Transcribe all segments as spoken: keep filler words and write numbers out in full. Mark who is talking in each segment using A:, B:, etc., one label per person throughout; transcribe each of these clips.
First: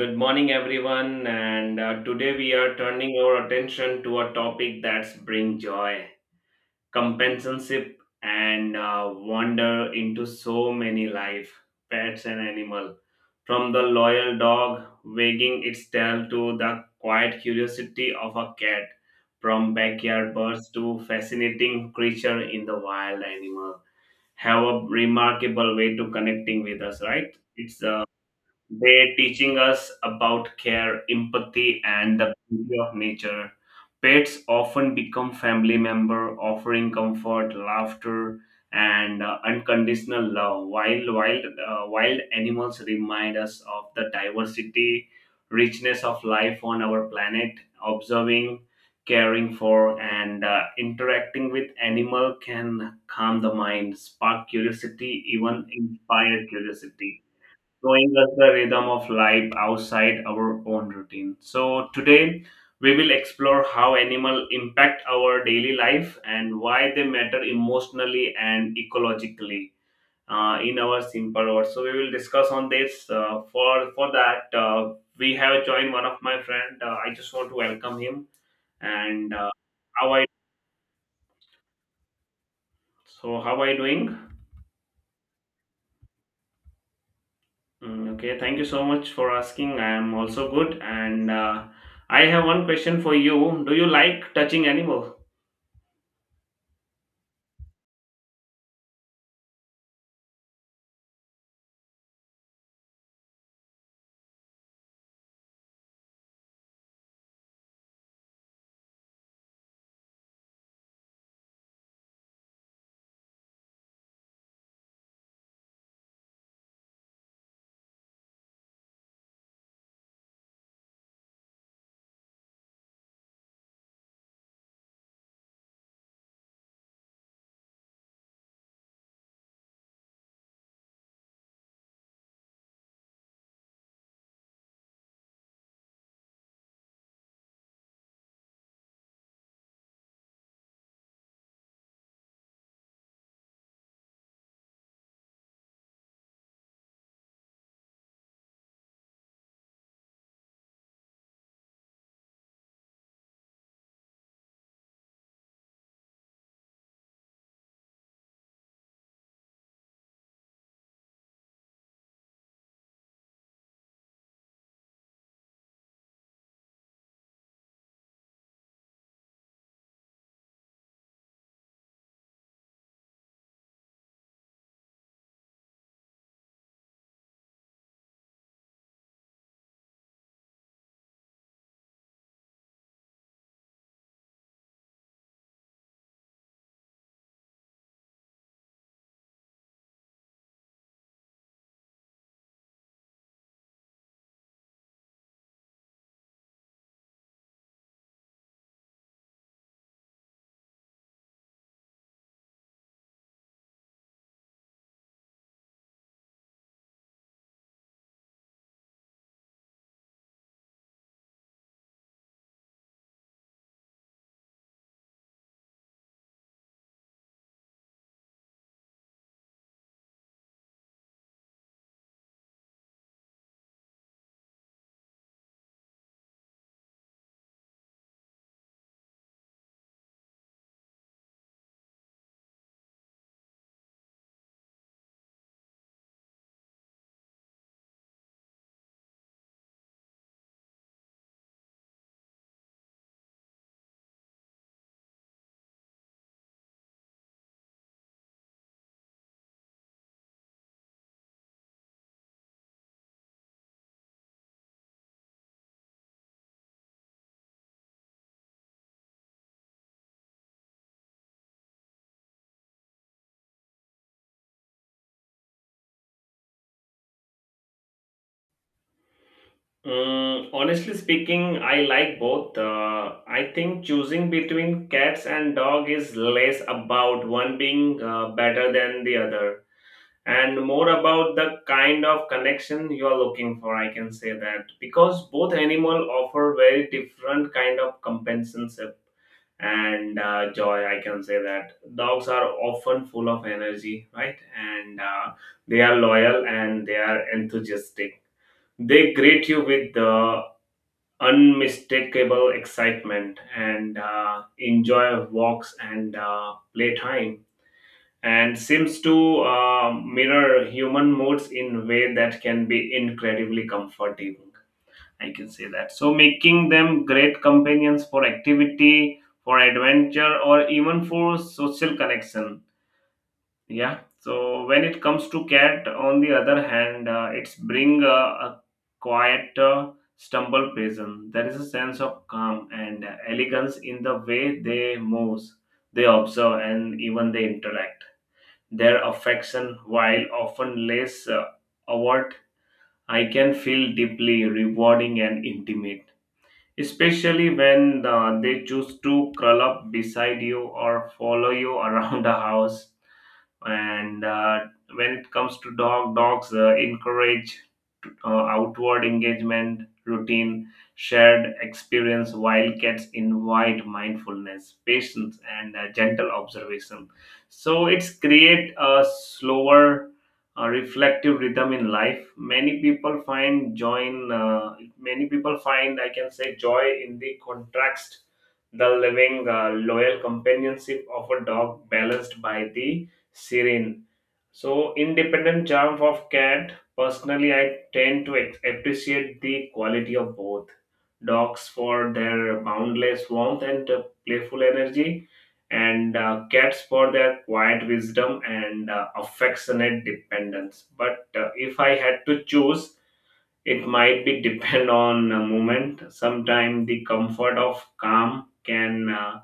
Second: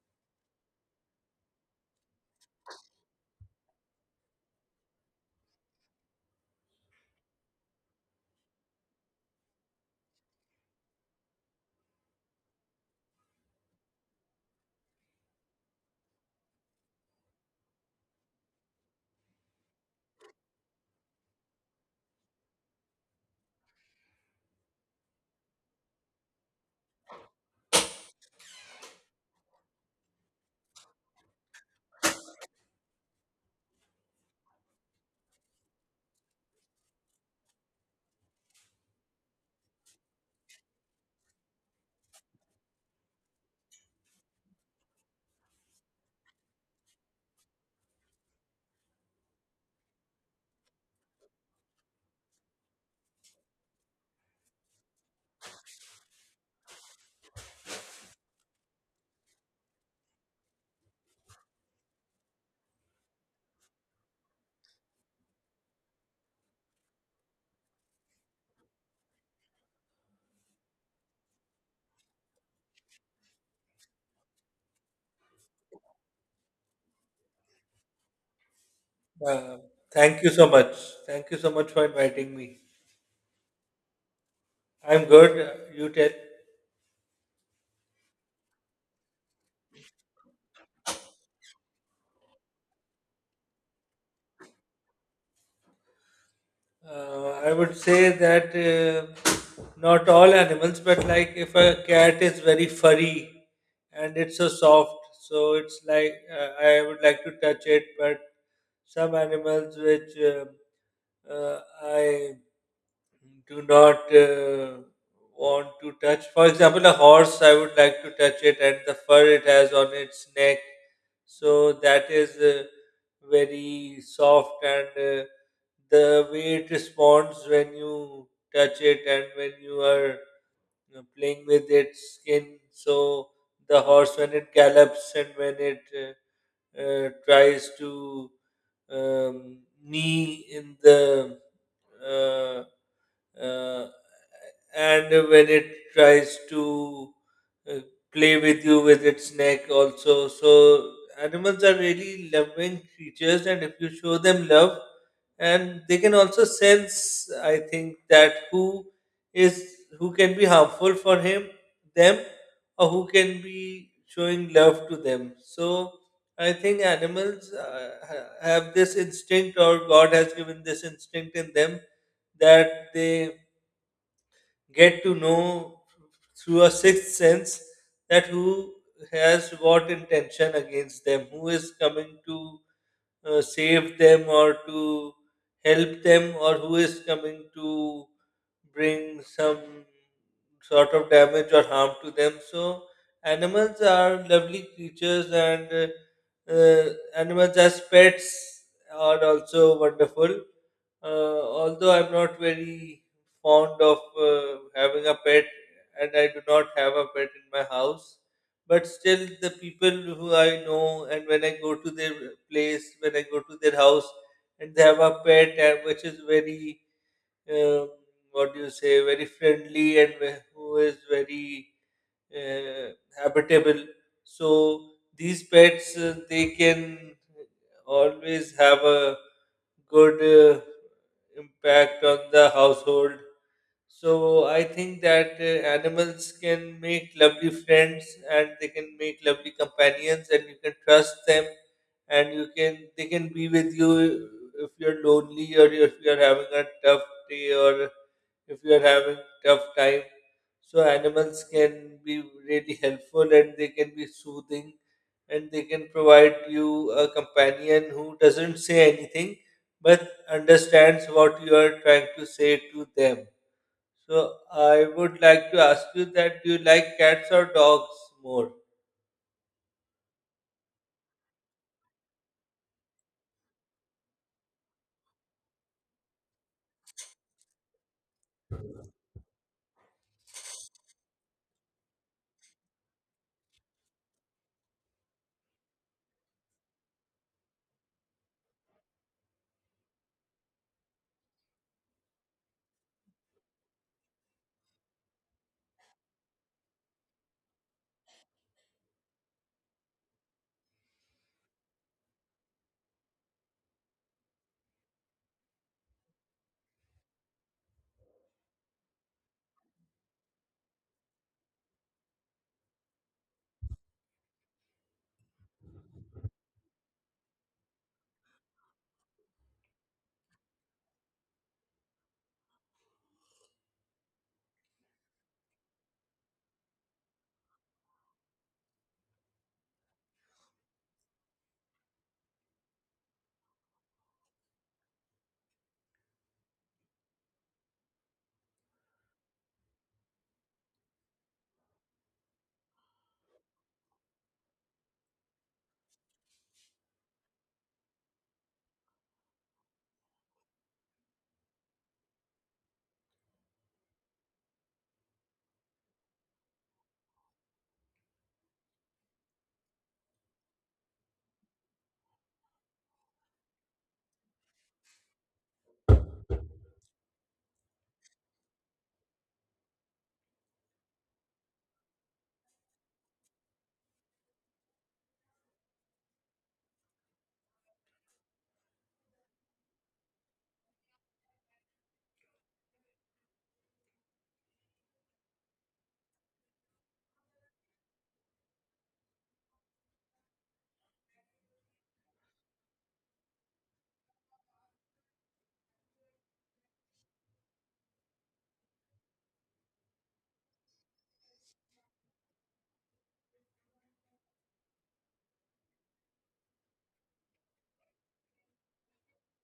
A: Good morning, everyone. And uh, Today we are turning our attention to a topic that's bring joy, companionship, and uh, wander into so many life, pets and animal. From the loyal dog wagging its tail to the quiet curiosity of a cat, from backyard birds to fascinating creature in the wild animal, have a remarkable way to connecting with us, right? It's uh, They're teaching us about care, empathy, and the beauty of nature. Pets often become family member, offering comfort, laughter, and uh, unconditional love. While wild uh, wild animals remind us of the diversity, richness of life on our planet. Observing, caring for, and uh, interacting with animal can calm the mind, spark curiosity, even inspire curiosity showing us the rhythm of life outside our own routine. So today we will explore how animals impact our daily life and why they matter emotionally and ecologically uh, in our simple words. So we will discuss on this. Uh, for for that uh, we have joined one of my friend. Uh, I just want to welcome him and uh,
B: Uh,
A: how
B: Thank
A: I
B: you so much. Thank you so much for inviting me.
A: so how are you doing?
B: I'm good. Uh, You tell.
A: Mm, okay, thank you so much for asking. I am also good, and uh, I have one question for you. Do you like touching animal?
B: Uh, I would say that uh, not all animals, but like if a cat is very furry and it's so soft, so it's like uh, I would like to touch it. But some animals which uh, uh, I do not uh, want to touch. For example, a horse, I would like to touch it and the fur it has on its neck. So that is uh, very soft and uh, the way it responds when you touch it and when you are you playing with its skin. So the horse, when it gallops and when it uh, uh, tries to um, knee in the uh, uh, and when it tries to uh, play with you with its neck also, so animals are really loving creatures, and if you show them love, and they can also sense, I think, that who is who can be harmful for him them, or who can be showing love to them. So I think animals uh, ha- have this instinct, or god has given this instinct in them, that they get to know through a sixth sense that who has what intention against them, who is coming to uh, save them or to help them, or who is coming to bring some sort of damage or harm to them. So, animals are lovely creatures, and uh, uh, animals as pets are also wonderful. Uh, although I'm not very fond of uh, having a pet, and I do not have a pet in my house, but still, the people who I know, and when I go to their place, when I go to their house, and they have a pet and which is very, um, what do you say, very friendly and wh- who is very uh, habitable. So these pets, uh, they can always have a good. Uh, impact on the household. So I think that uh, animals can make lovely friends, and they can make lovely companions, and you can trust them, and you can they can be with you if you're lonely, or if you're having a tough day, or if you are having tough time. So animals can be really helpful, and they can be soothing, and they can provide you a companion who doesn't say anything but understands what you are trying to say to them. So I would like to ask you that do you like cats or dogs more?
A: Mm, honestly speaking, I like both. Uh, I think choosing between cats and dog is less about one being uh, better than the other, and more about the kind of connection you are looking for. I can say that because both animal offer very different kind of compensation and uh, joy. I can say that dogs are often full of energy, right? And uh, they are loyal and they are enthusiastic. They greet you with the unmistakable excitement and uh, enjoy walks and uh, playtime, and seems to uh, mirror human moods in a way that can be incredibly comforting, I can say that. So making them great companions for activity, for adventure, or even for social connection. Yeah. So when it comes to cat, on the other hand, uh, it's bring a, a quiet uh, stumble prison. There is a sense of calm and elegance in the way they move, they observe, and even they interact. Their affection, while often less uh, overt, I can feel deeply rewarding and intimate, especially when uh, they choose to curl up beside you or follow you around the house. And uh, when it comes to dog dogs uh, encourage uh, outward engagement routine, shared experience, while cats invite mindfulness, patience, and uh, gentle observation. So it's create a slower uh, reflective rhythm in life. Many people find joy in uh, many people find, I can say, joy in the contrast, the living uh, loyal companionship of a dog balanced by the serene. So, independent charm of cat, personally, I tend to ex- appreciate the quality of both, dogs for their boundless warmth and uh, playful energy, and uh, cats for their quiet wisdom and uh, affectionate dependence. But uh, if I had to choose, it might be depend on a moment. Sometimes the comfort of calm can uh,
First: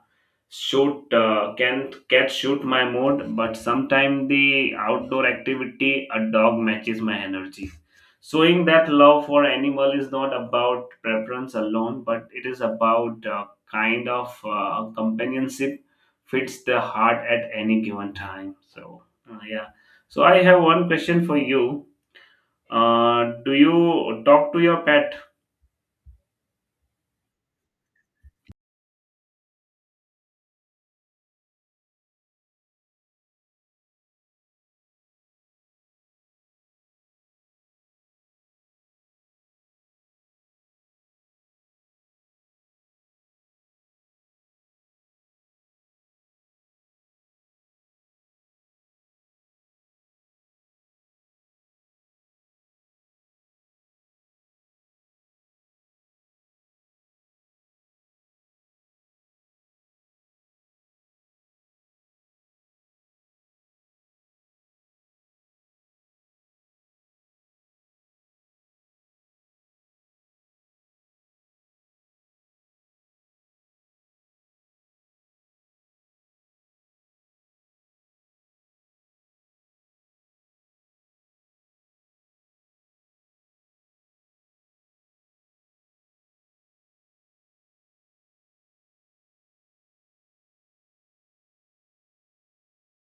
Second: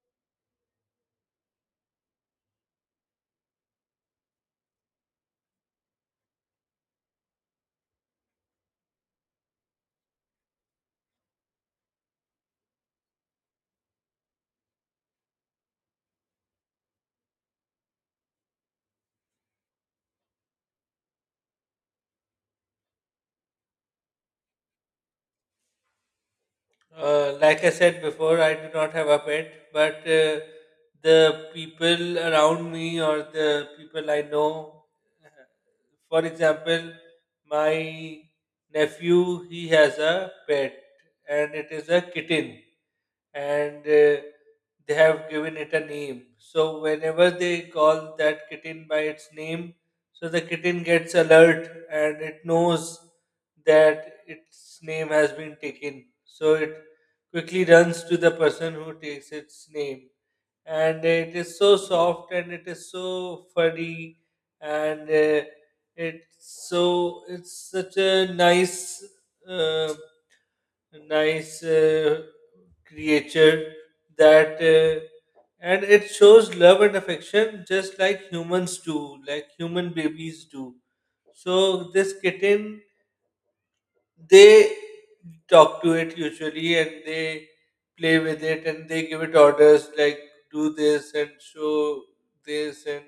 A: shoot uh, can cat shoot my mood, but sometimes the outdoor activity a dog matches my energy. Showing that love for animal is not about preference alone, but it is about uh, kind of uh, companionship fits the heart at any given time. So uh, yeah. So I have one question for you. Uh, do you talk to your pet?
B: Uh, like I said before, I do not have a pet, but uh, the people around me or the people I know, for example, my nephew, he has a pet, and it is a kitten, and uh, they have given it a name. So whenever they call that kitten by its name, so the kitten gets alert and it knows that its name has been taken. So it quickly runs to the person who takes its name. And it is so soft and it is so furry, and uh, it's so it's such a nice uh, nice uh, creature, that uh, and it shows love and affection just like humans do, like human babies do. So this kitten, they talk to it usually, and they play with it, and they give it orders like do this and show this and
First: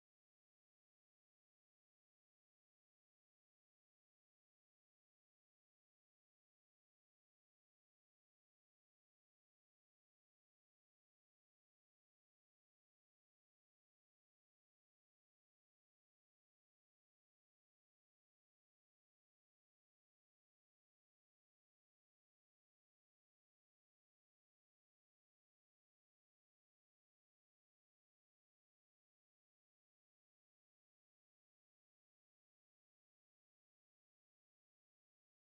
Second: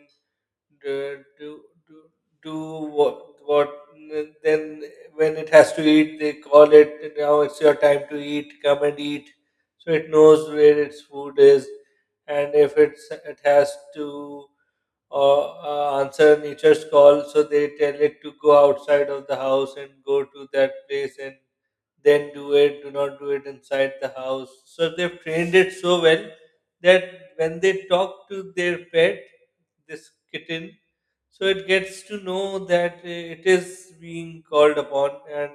B: do do do do what what then when it has to eat, they call it, now it's your time to eat, come and eat. So it knows where its food is, and if it's it has to uh, uh, answer nature's call, so they tell it to go outside of the house and go to that place and then do it, do not do it inside the house. So they've trained it so well that when they talk to their pet, this kitten, so it gets to know that uh, it is being called upon, and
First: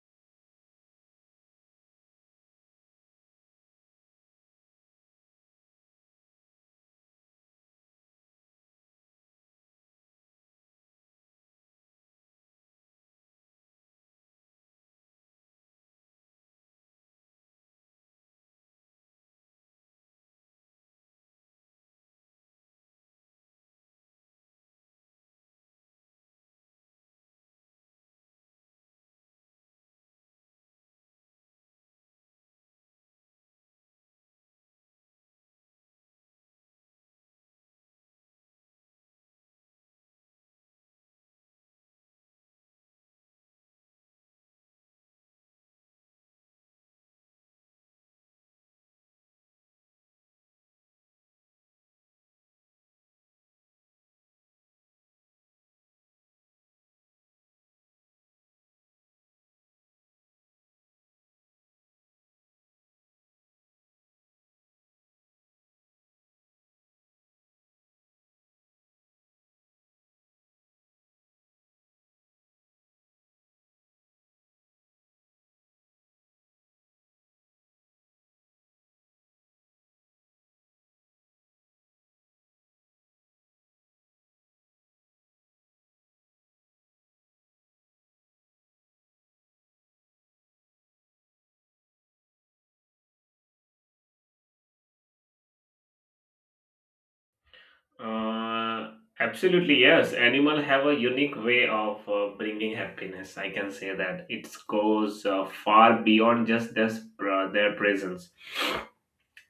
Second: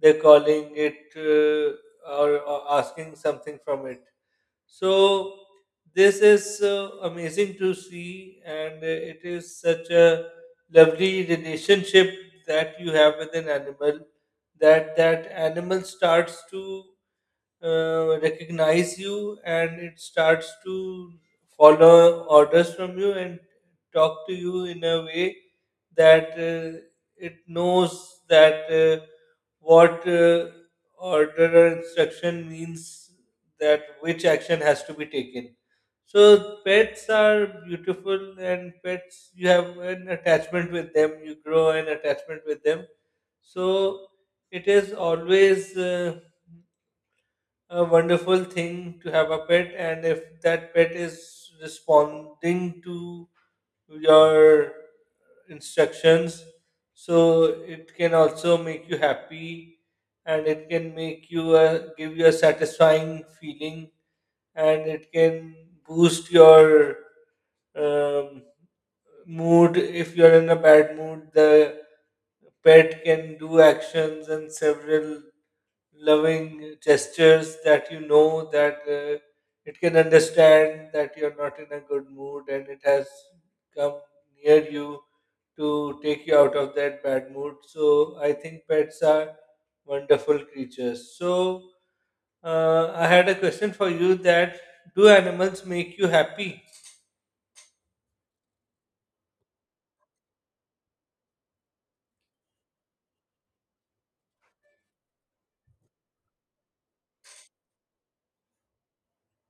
B: they're calling it uh, or, or asking something from it. So this is so amazing to see, and uh, it is such a lovely relationship that you have with an animal. That that animal starts to uh, recognize you, and it starts to follow orders from you and talk to you in a way that uh, it knows that. Uh, what uh, order or instruction means, that which action has to be taken. So pets are beautiful, and pets you have an attachment with them. You grow an attachment with them. So it is always uh, a wonderful thing to have a pet, and if that pet is responding to your instructions, so it can also make you happy, and it can make you a, give you a satisfying feeling, and it can boost your um, mood. If you're in a bad mood, the pet can do actions and several loving gestures that you know that uh, it can understand that you're not in a good mood and it has come near you to take you out of that bad mood. So I think pets are wonderful creatures. So uh, I had a question for you that do animals make you happy?
A: Uh, absolutely, yes. Animal have a unique way of uh, bringing happiness. I can say that it goes uh, far beyond just this, uh, their presence.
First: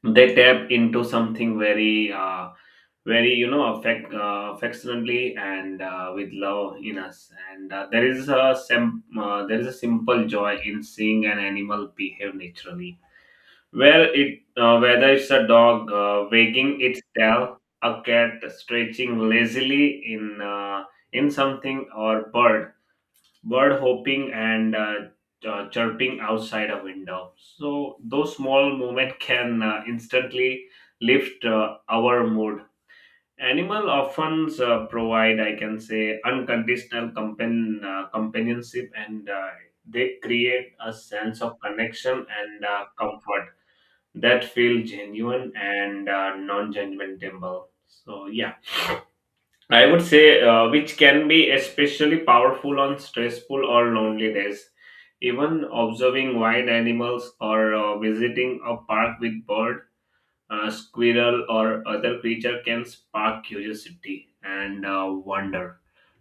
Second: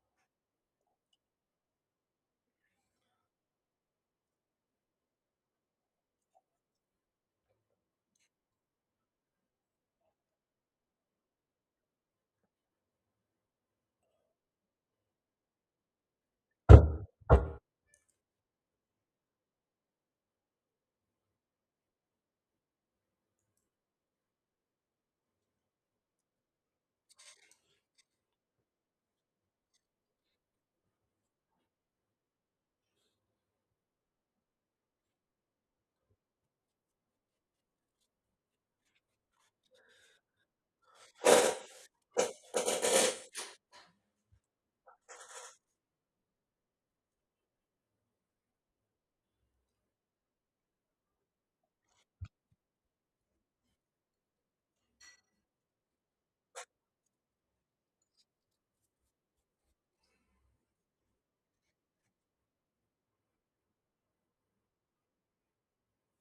A: They tap into something very, uh, very, you know, affect uh, affectionately and uh, with love in us. And uh, there is a sim- uh, there is a simple joy in seeing an animal behave naturally. Where it, uh, whether it's a dog uh, wagging its tail, a cat stretching lazily in uh, in something, or bird bird hopping and uh, uh, chirping outside a window. So those small movement can uh, instantly lift uh, our mood. Animal often uh, provide, I can say, unconditional companion, uh, companionship, and uh, they create a sense of connection and uh, comfort that feel genuine and uh, non-judgmental. So yeah, I would say uh, which can be especially powerful on stressful or lonely days. Even observing wild animals or uh, visiting a park with bird, uh, squirrel, or other creature can spark curiosity and uh, wonder,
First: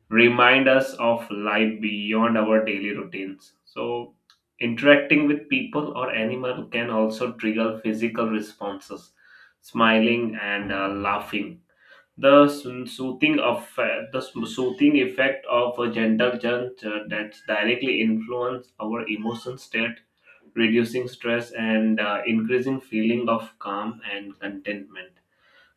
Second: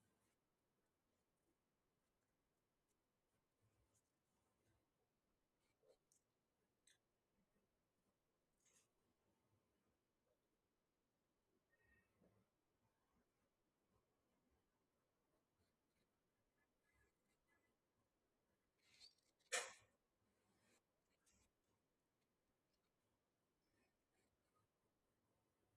A: remind us of life beyond our daily routines. So, interacting with people or animal can also trigger physical responses, smiling and uh, laughing. The so- soothing of uh, the so- soothing effect of a gentle nudge uh, that directly influence our emotion state, reducing stress and uh, increasing feeling of calm and contentment.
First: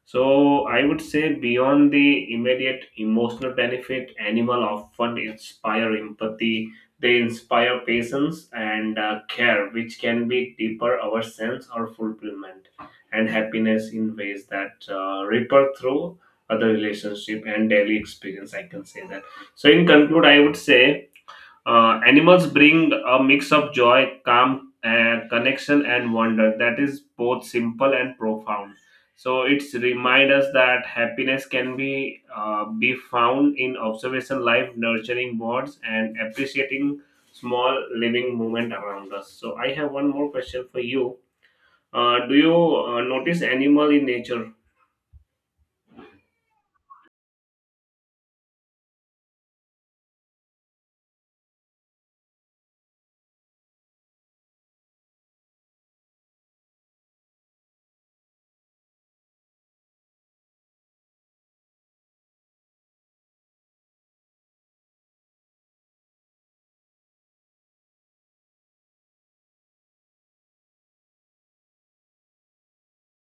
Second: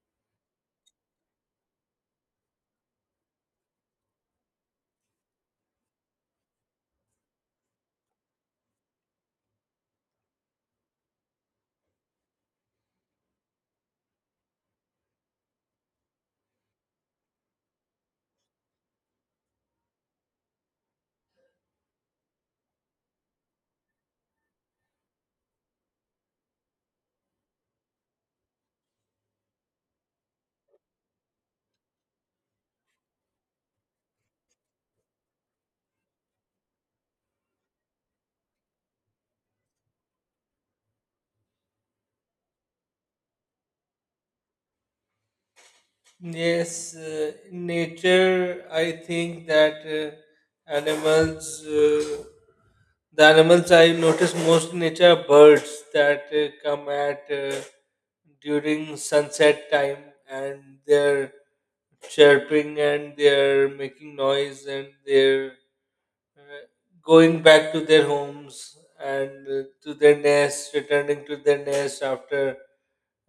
A: So I would say beyond the immediate emotional benefit, animal often inspire empathy. They inspire patience and uh, care, which can be deeper our sense or fulfillment and happiness in ways that uh, ripple through other relationship and daily experience, I can say that. So in conclude, I would say uh, animals bring a mix of joy, calm, uh, connection, and wonder that is both simple and profound. So it's remind us that happiness can be uh, be found in observation, life, nurturing words, and appreciating small living moment around us. So I have one more question for you. Uh, do you uh, notice animal in nature?
B: Yes, uh, in nature. I think that uh, animals, uh, the animals I notice most in nature are birds that uh, come at uh, during sunset time, and they're chirping and they're making noise and they're uh, going back to their homes and uh, to their nests, returning to their nest after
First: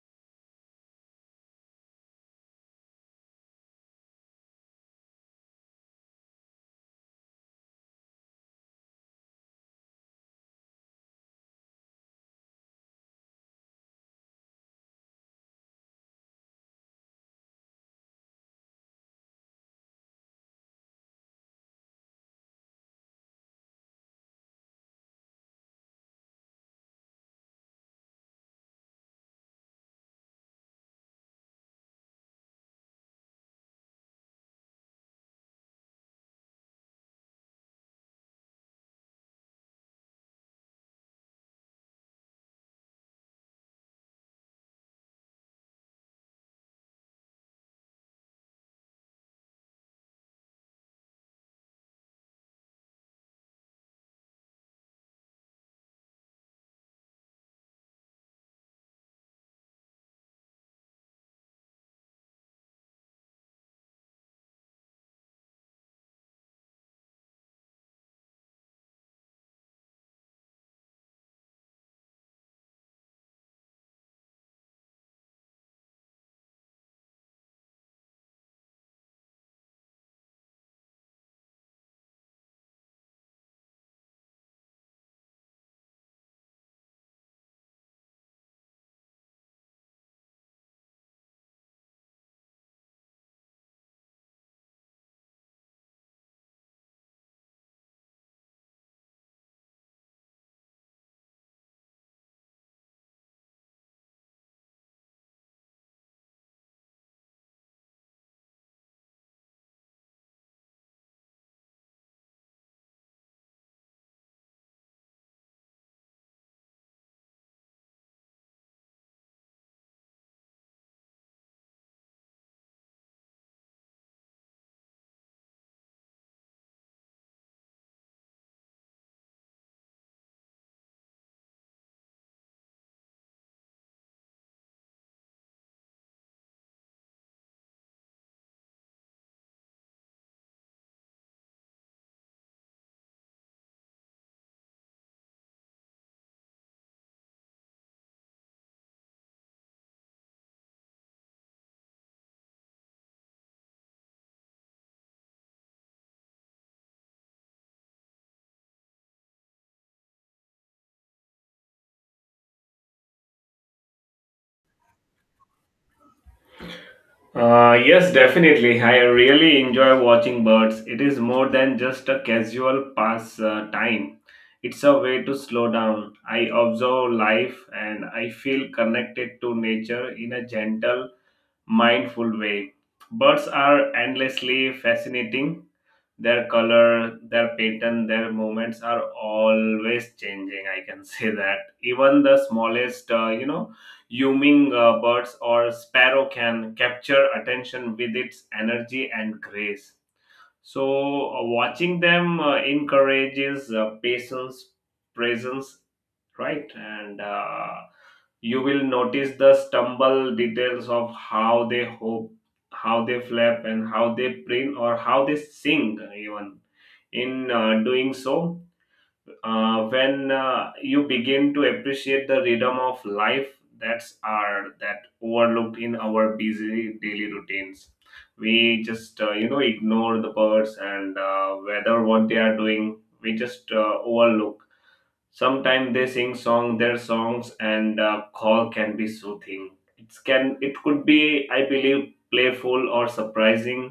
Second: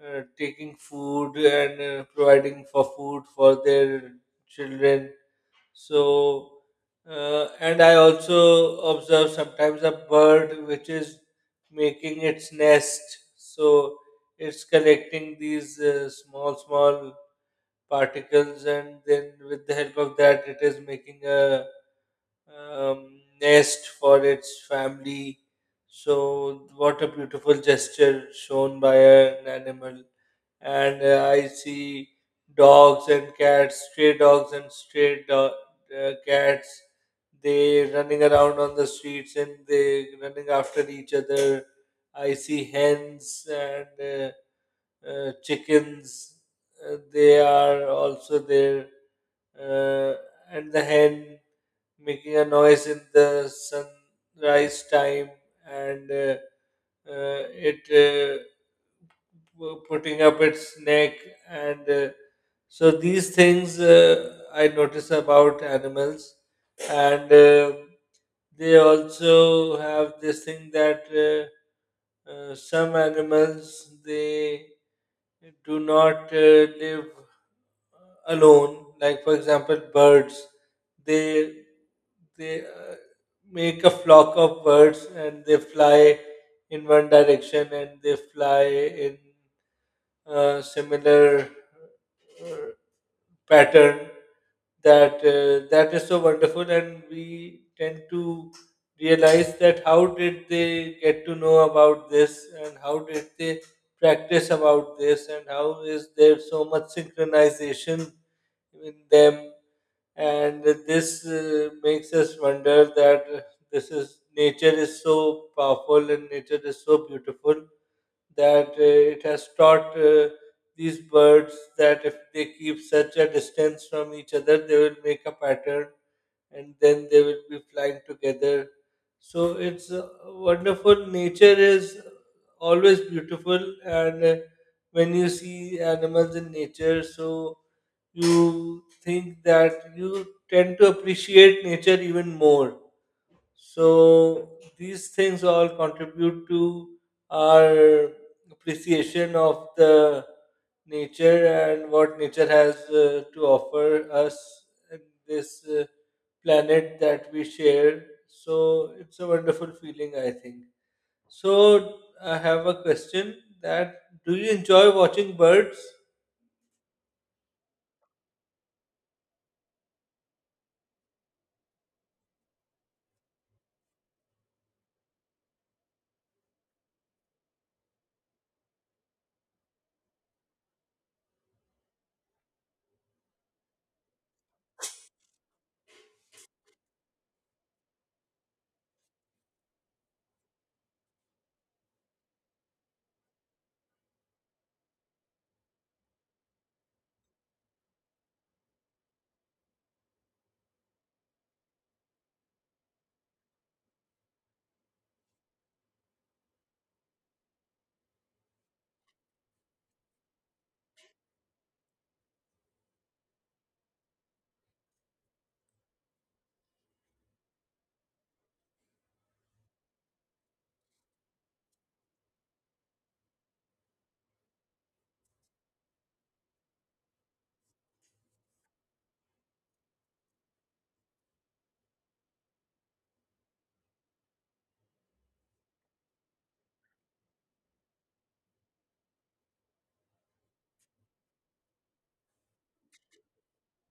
B: uh, taking food and uh, providing for food for their children. So, uh, and I also observe sometimes a bird which is making its nest. So, it's collecting these uh, small, small particles, and then with the help of that, it is making a um, nest for its family. So, what a beautiful gesture shown by an animal. And uh, I see dogs and cats, stray dogs and stray do- uh, cats, they running around on the streets and they running after each other. I see hens and uh, uh, chickens. Uh, they are also there, uh, and the hen making a noise in the sunrise time, and uh, uh, it uh, pu- putting up its neck, and uh, so these things uh, I notice about animals. And uh, they also have this thing that uh, uh, some animals they do not uh, live alone, like for example birds, they they uh, make a flock of birds, and they fly in one direction, and they fly in a similar uh, pattern, that uh, that is so wonderful, and we tend to realize that how did they get to know about this, and how did they practice about this, and how is there so much synchronization in them. And this uh, makes us wonder that uh, this is nature is so powerful and nature is so beautiful, that uh, it has taught uh, these birds that if they keep such a distance from each other, they will make a pattern, and then they will be flying together. So it's uh, wonderful. Nature is always beautiful, and uh, when you see animals in nature, so you think that you tend to appreciate nature even more. So these things all contribute to our appreciation of the nature, and what nature has uh, to offer us in this uh, planet that we share. So it's a wonderful feeling, I think. So I have a question that do you enjoy watching birds?
A: Uh, yes, definitely. I really enjoy watching birds. It is more than just a casual pass uh, time. It's a way to slow down. I observe life and I feel connected to nature in a gentle, mindful way. Birds are endlessly fascinating. Their color, their pattern, their movements are always changing, I can say that. Even the smallest, uh, you know, humming uh, birds or sparrow can capture attention with its energy and grace. So, uh, watching them uh, encourages uh, patience, presence, right? And uh, you will notice the stumble details of how they hope, how they flap, and how they print or how they sing, even. In uh, doing so, uh, when uh, you begin to appreciate the rhythm of life that's our that overlooked in our busy daily routines. We just uh, you know, ignore the birds and uh, whether what they are doing, we just uh, overlook. Sometimes they sing song their songs and uh, call can be soothing. It can, it could be, I believe, playful or surprising,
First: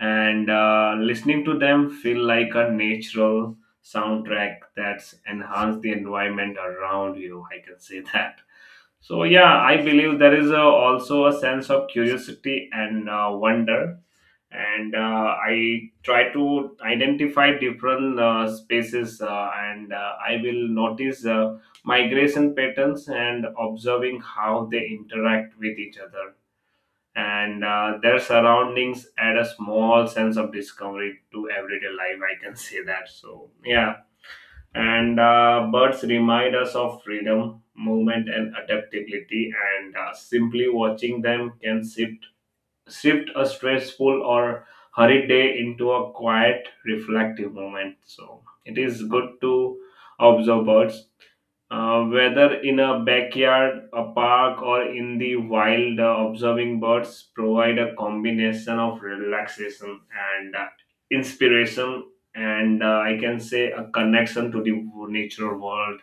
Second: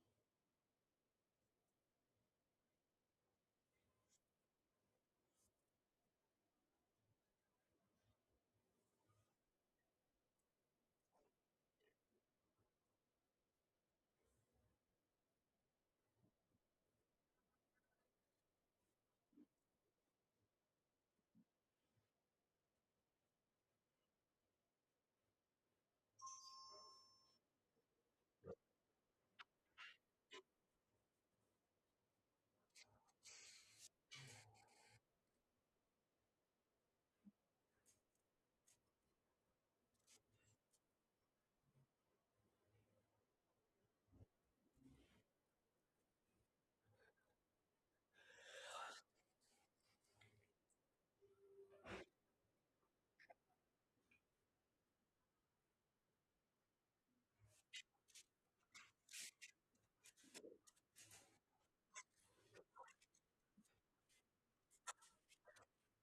A: and uh, listening to them feel like a natural soundtrack that's enhance the environment around you, I can say that. So yeah, I believe there is a, also a sense of curiosity and uh, wonder, and uh, I try to identify different uh, spaces, uh, and uh, I will notice uh, migration patterns, and observing how they interact with each other and uh, their surroundings add a small sense of discovery to everyday life, I can say that. So yeah, and uh, birds remind us of freedom, movement, and adaptability, and uh, simply watching them can shift shift a stressful or hurried day into a quiet, reflective moment. So it is good to observe birds, uh, whether in a backyard, a park, or in the wild. Uh, observing birds provide a combination of relaxation and uh, inspiration, and uh, I can say a connection to the natural world.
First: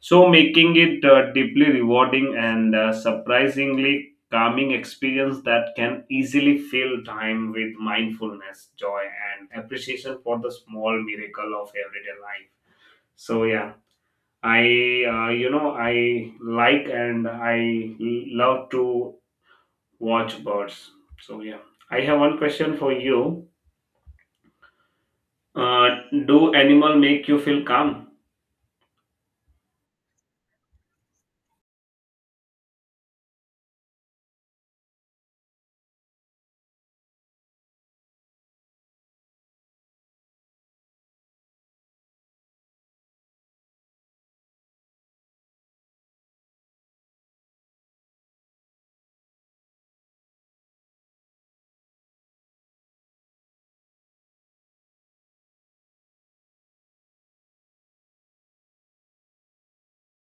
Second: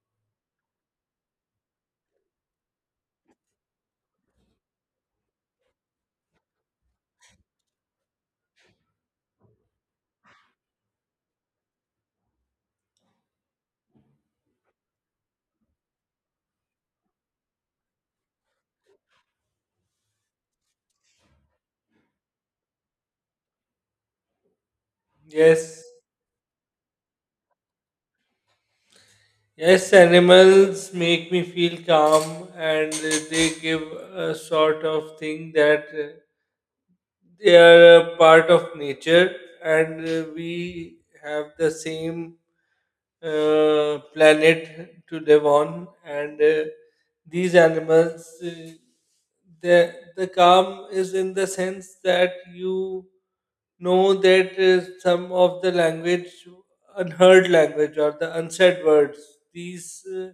A: So, making it uh, deeply rewarding and uh, surprisingly calming experience that can easily fill time with mindfulness, joy, and appreciation for the small miracle of everyday life. So, yeah, I, uh, you know, I like and I love to watch birds. So yeah, I have one question for you.
B: Yes.
A: Uh, do animal make you feel calm?
B: Yes, animals make me feel calm, and uh, they give a sort of thing that uh, they are a part of nature, and uh, we have the same uh, planet to live on, and uh, these animals, uh, the the calm is in the sense that you know that uh, some of the language, unheard language or the unsaid words, these uh,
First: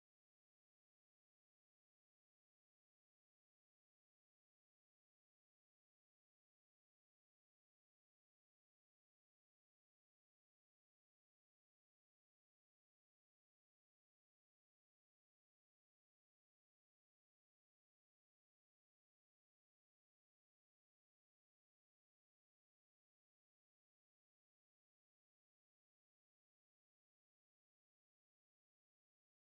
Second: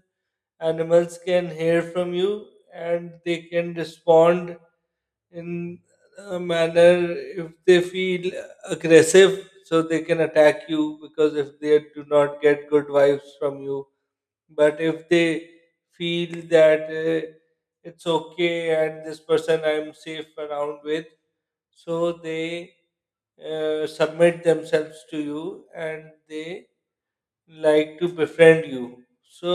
B: animals can hear from you, and they can respond in uh, manner. If they feel aggressive, so they can attack you, because if they do not get good vibes from you. But if they feel that uh, it's okay and this person I'm safe around with, so they uh, submit themselves to you, and they like to befriend you. So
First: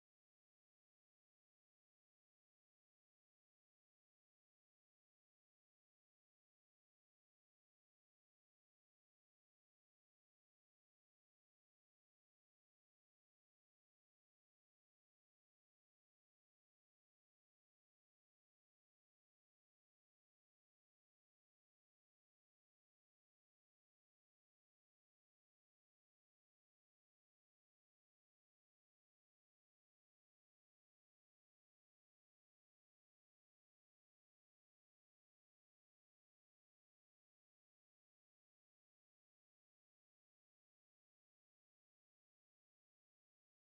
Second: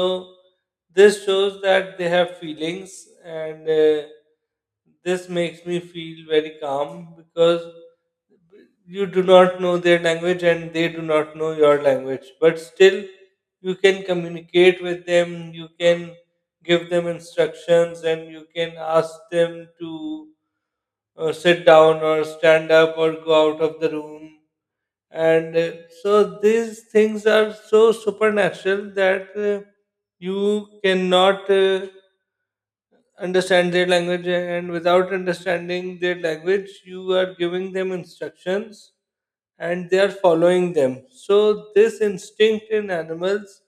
B: this shows that they have feelings, and uh, this makes me feel very calm, because you do not know their language and they do not know your language, but still you can communicate with them, you can give them instructions, and you can ask them to uh, sit down or stand up or go out of the room. And uh, so these things are so supernatural that uh, you cannot uh, understand their language, and without understanding their language you are giving them instructions, and they are following them. So this instinct in animals,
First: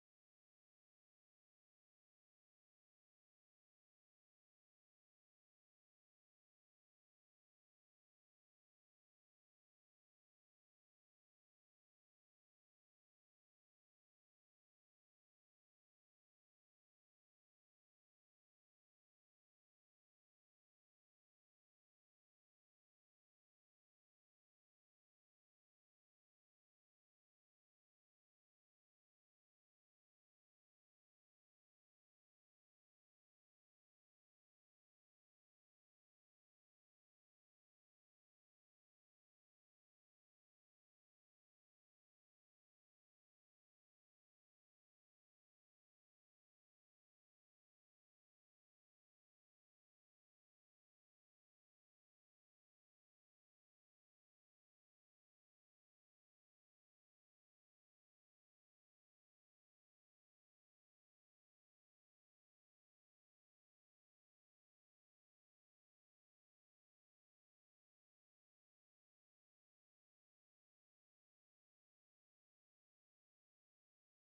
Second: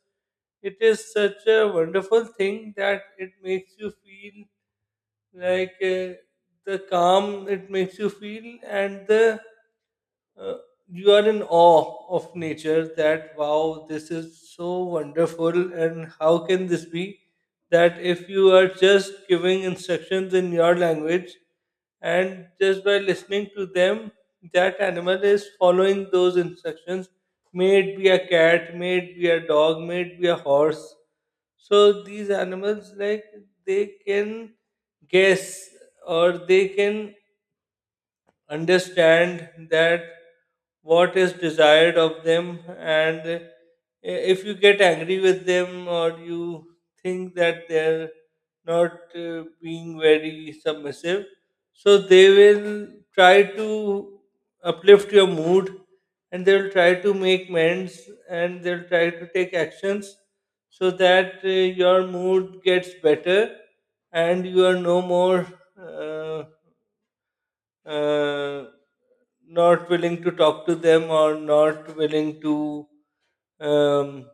B: it is such a wonderful thing that it makes you feel like uh, the calm. It makes you feel, and the uh, you are in awe of nature, that wow, this is so wonderful, and how can this be that if you are just giving instructions in your language, and just by listening to them, that animal is following those instructions, may it be a cat, may it be a dog, may it be a horse. So these animals, like, they can guess, or they can understand that what is desired of them. And i- if you get angry with them, or you think that they're not uh, being very submissive, so they will try to uplift your mood, and they will try to make amends, and they'll try to take actions so that uh, your mood gets better, and you are no more uh, uh, not willing to talk to them or not willing to um,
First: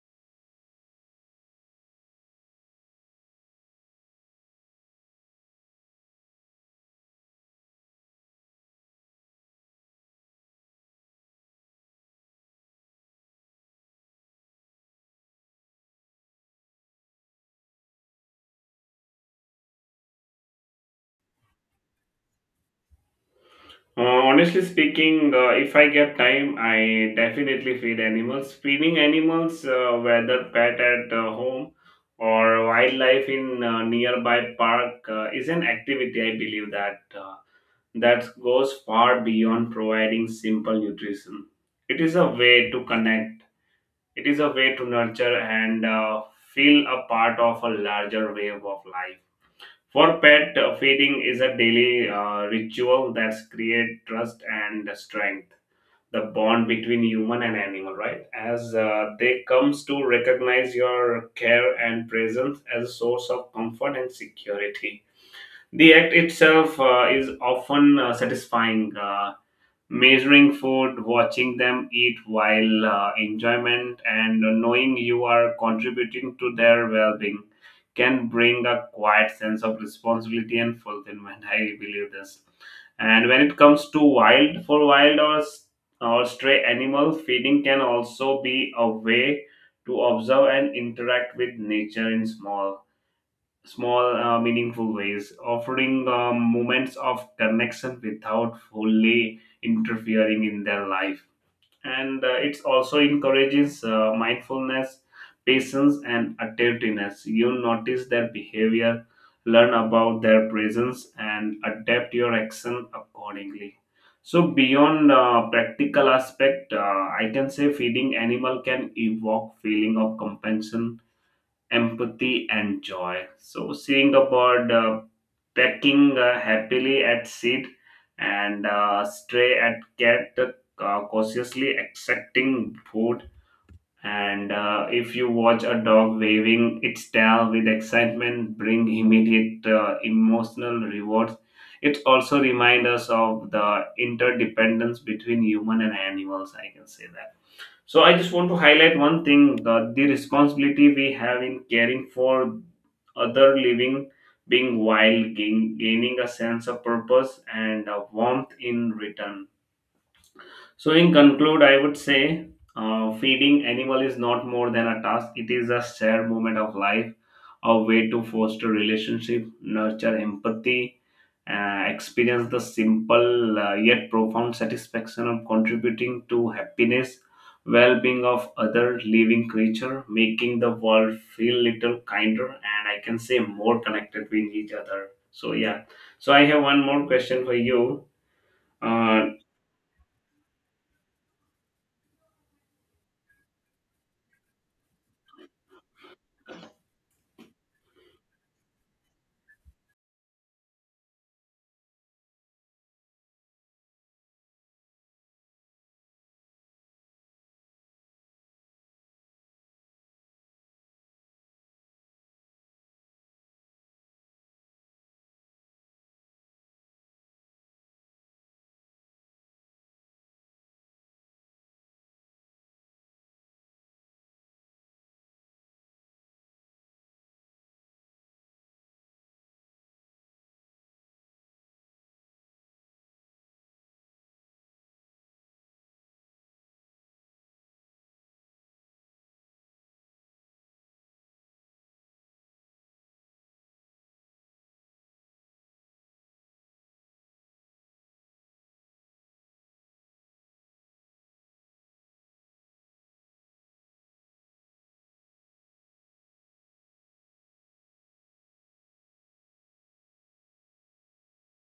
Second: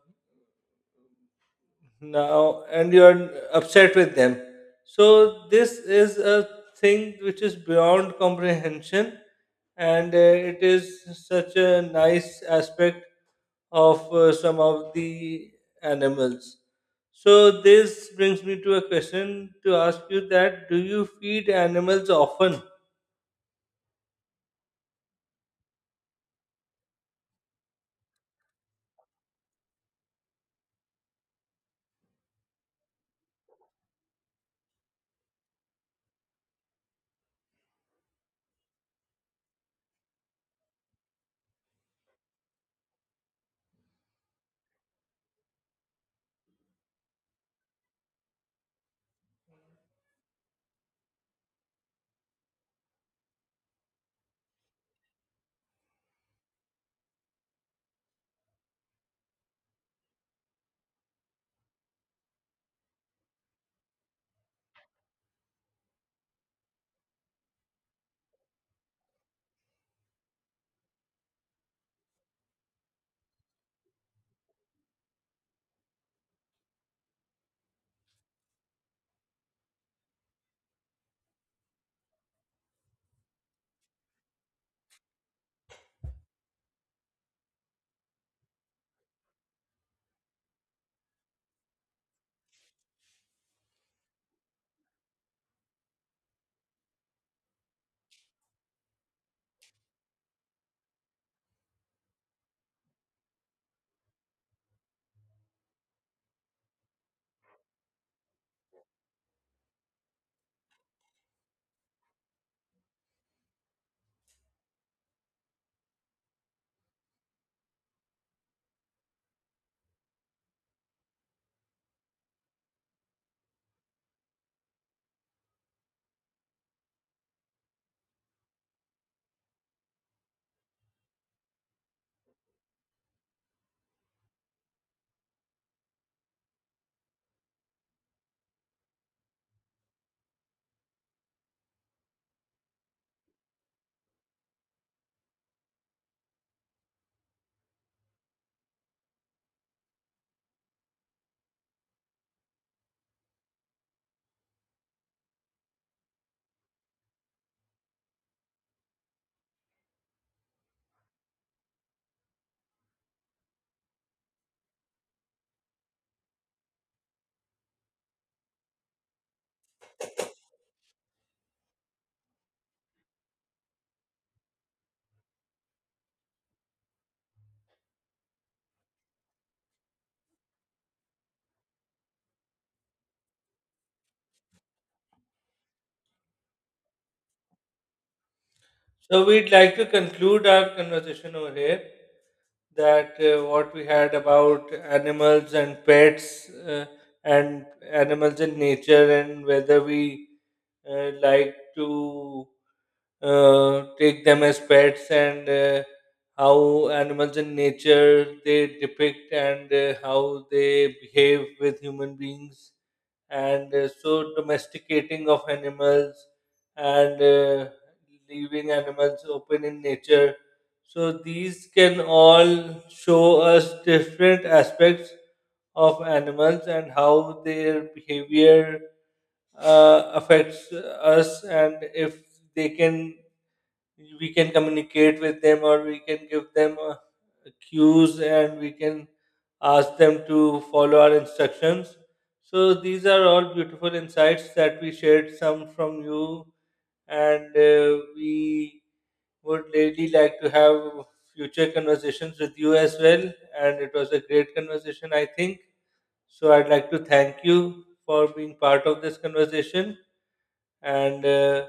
B: now, and you're upset with them. So, this is a thing which is beyond comprehension, and uh, it is such a nice aspect of uh, some of the animals. So, this brings me to a question to ask you that do you feed animals often?
A: Uh, honestly speaking, uh, if I get time, I definitely feed animals. Feeding animals, uh, whether pet at uh, home or wildlife in uh, nearby park, uh, is an activity I believe that uh, that goes far beyond providing simple nutrition. It is a way to connect, it is a way to nurture and uh, feel a part of a larger wave of life. For pet, uh, feeding is a daily uh, ritual that's create trust and strength, the bond between human and animal, right? As uh, they comes to recognize your care and presence as a source of comfort and security. The act itself uh, is often uh, satisfying. Uh, measuring food, watching them eat while uh, enjoyment, and knowing you are contributing to their well being can bring a quiet sense of responsibility and fulfillment. I believe this. And when it comes to wild, for wild or, s- or stray animal, feeding can also be a way to observe and interact with nature in small small, uh, meaningful ways, offering um, moments of connection without fully interfering in their life. And uh, it also encourages uh, mindfulness, patience, and attentiveness. You notice their behavior, learn about their presence, and adapt your action accordingly. So beyond uh, practical aspect, uh, I can say feeding animal can evoke feeling of compassion, empathy, and joy. So, seeing a bird uh, pecking uh, happily at seed and uh, stray at cat uh, cautiously accepting food. And uh, if you watch a dog waving its tail with excitement, bring immediate uh, emotional rewards. It also reminds us of the interdependence between human and animals, I can say that. So I just want to highlight one thing: the, the responsibility we have in caring for other living being while gain, gaining a sense of purpose and a warmth in return. So, in conclude, I would say uh, feeding animal is not more than a task. It is a shared moment of life, a way to foster relationship, nurture empathy, uh, experience the simple uh, yet profound satisfaction of contributing to happiness, well-being of other living creature, making the world feel little kinder and I can say more connected with each other. So yeah. So I have one more question for you.
B: So
A: Uh,
B: we'd like to conclude our conversation over here, that uh, what we had about animals and pets, uh, and animals in nature, and whether we uh, like to uh, take them as pets, and uh, how animals in nature they depict and uh, how they behave with human beings, and uh, so domesticating of animals, and uh, leaving animals open in nature. So these can all show us different aspects of animals, and how their behavior uh, affects us, and if they can we can communicate with them, or we can give them uh, cues, and we can ask them to follow our instructions. So these are all beautiful insights that we shared some from you, and uh, we would really like to have future conversations with you as well, and it was a great conversation, I think. So I'd like to thank you for being part of this conversation, and uh,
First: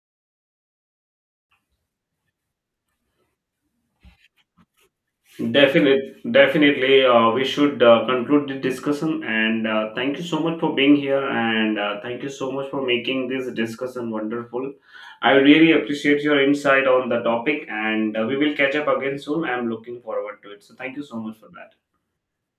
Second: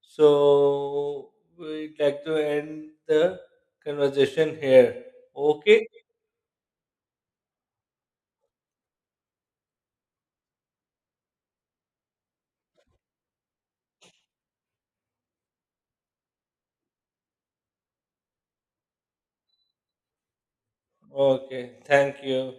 B: so we'd like to end the conversation here. Okay.
A: Definite, definitely. Uh, we should uh, conclude the discussion. And uh, thank you so much for being here. And uh, thank you so much for making this discussion wonderful. I really appreciate your insight on the topic. And uh, we will catch up again soon. I'm looking forward to it. So thank you so much for that.
B: Okay. Thank you.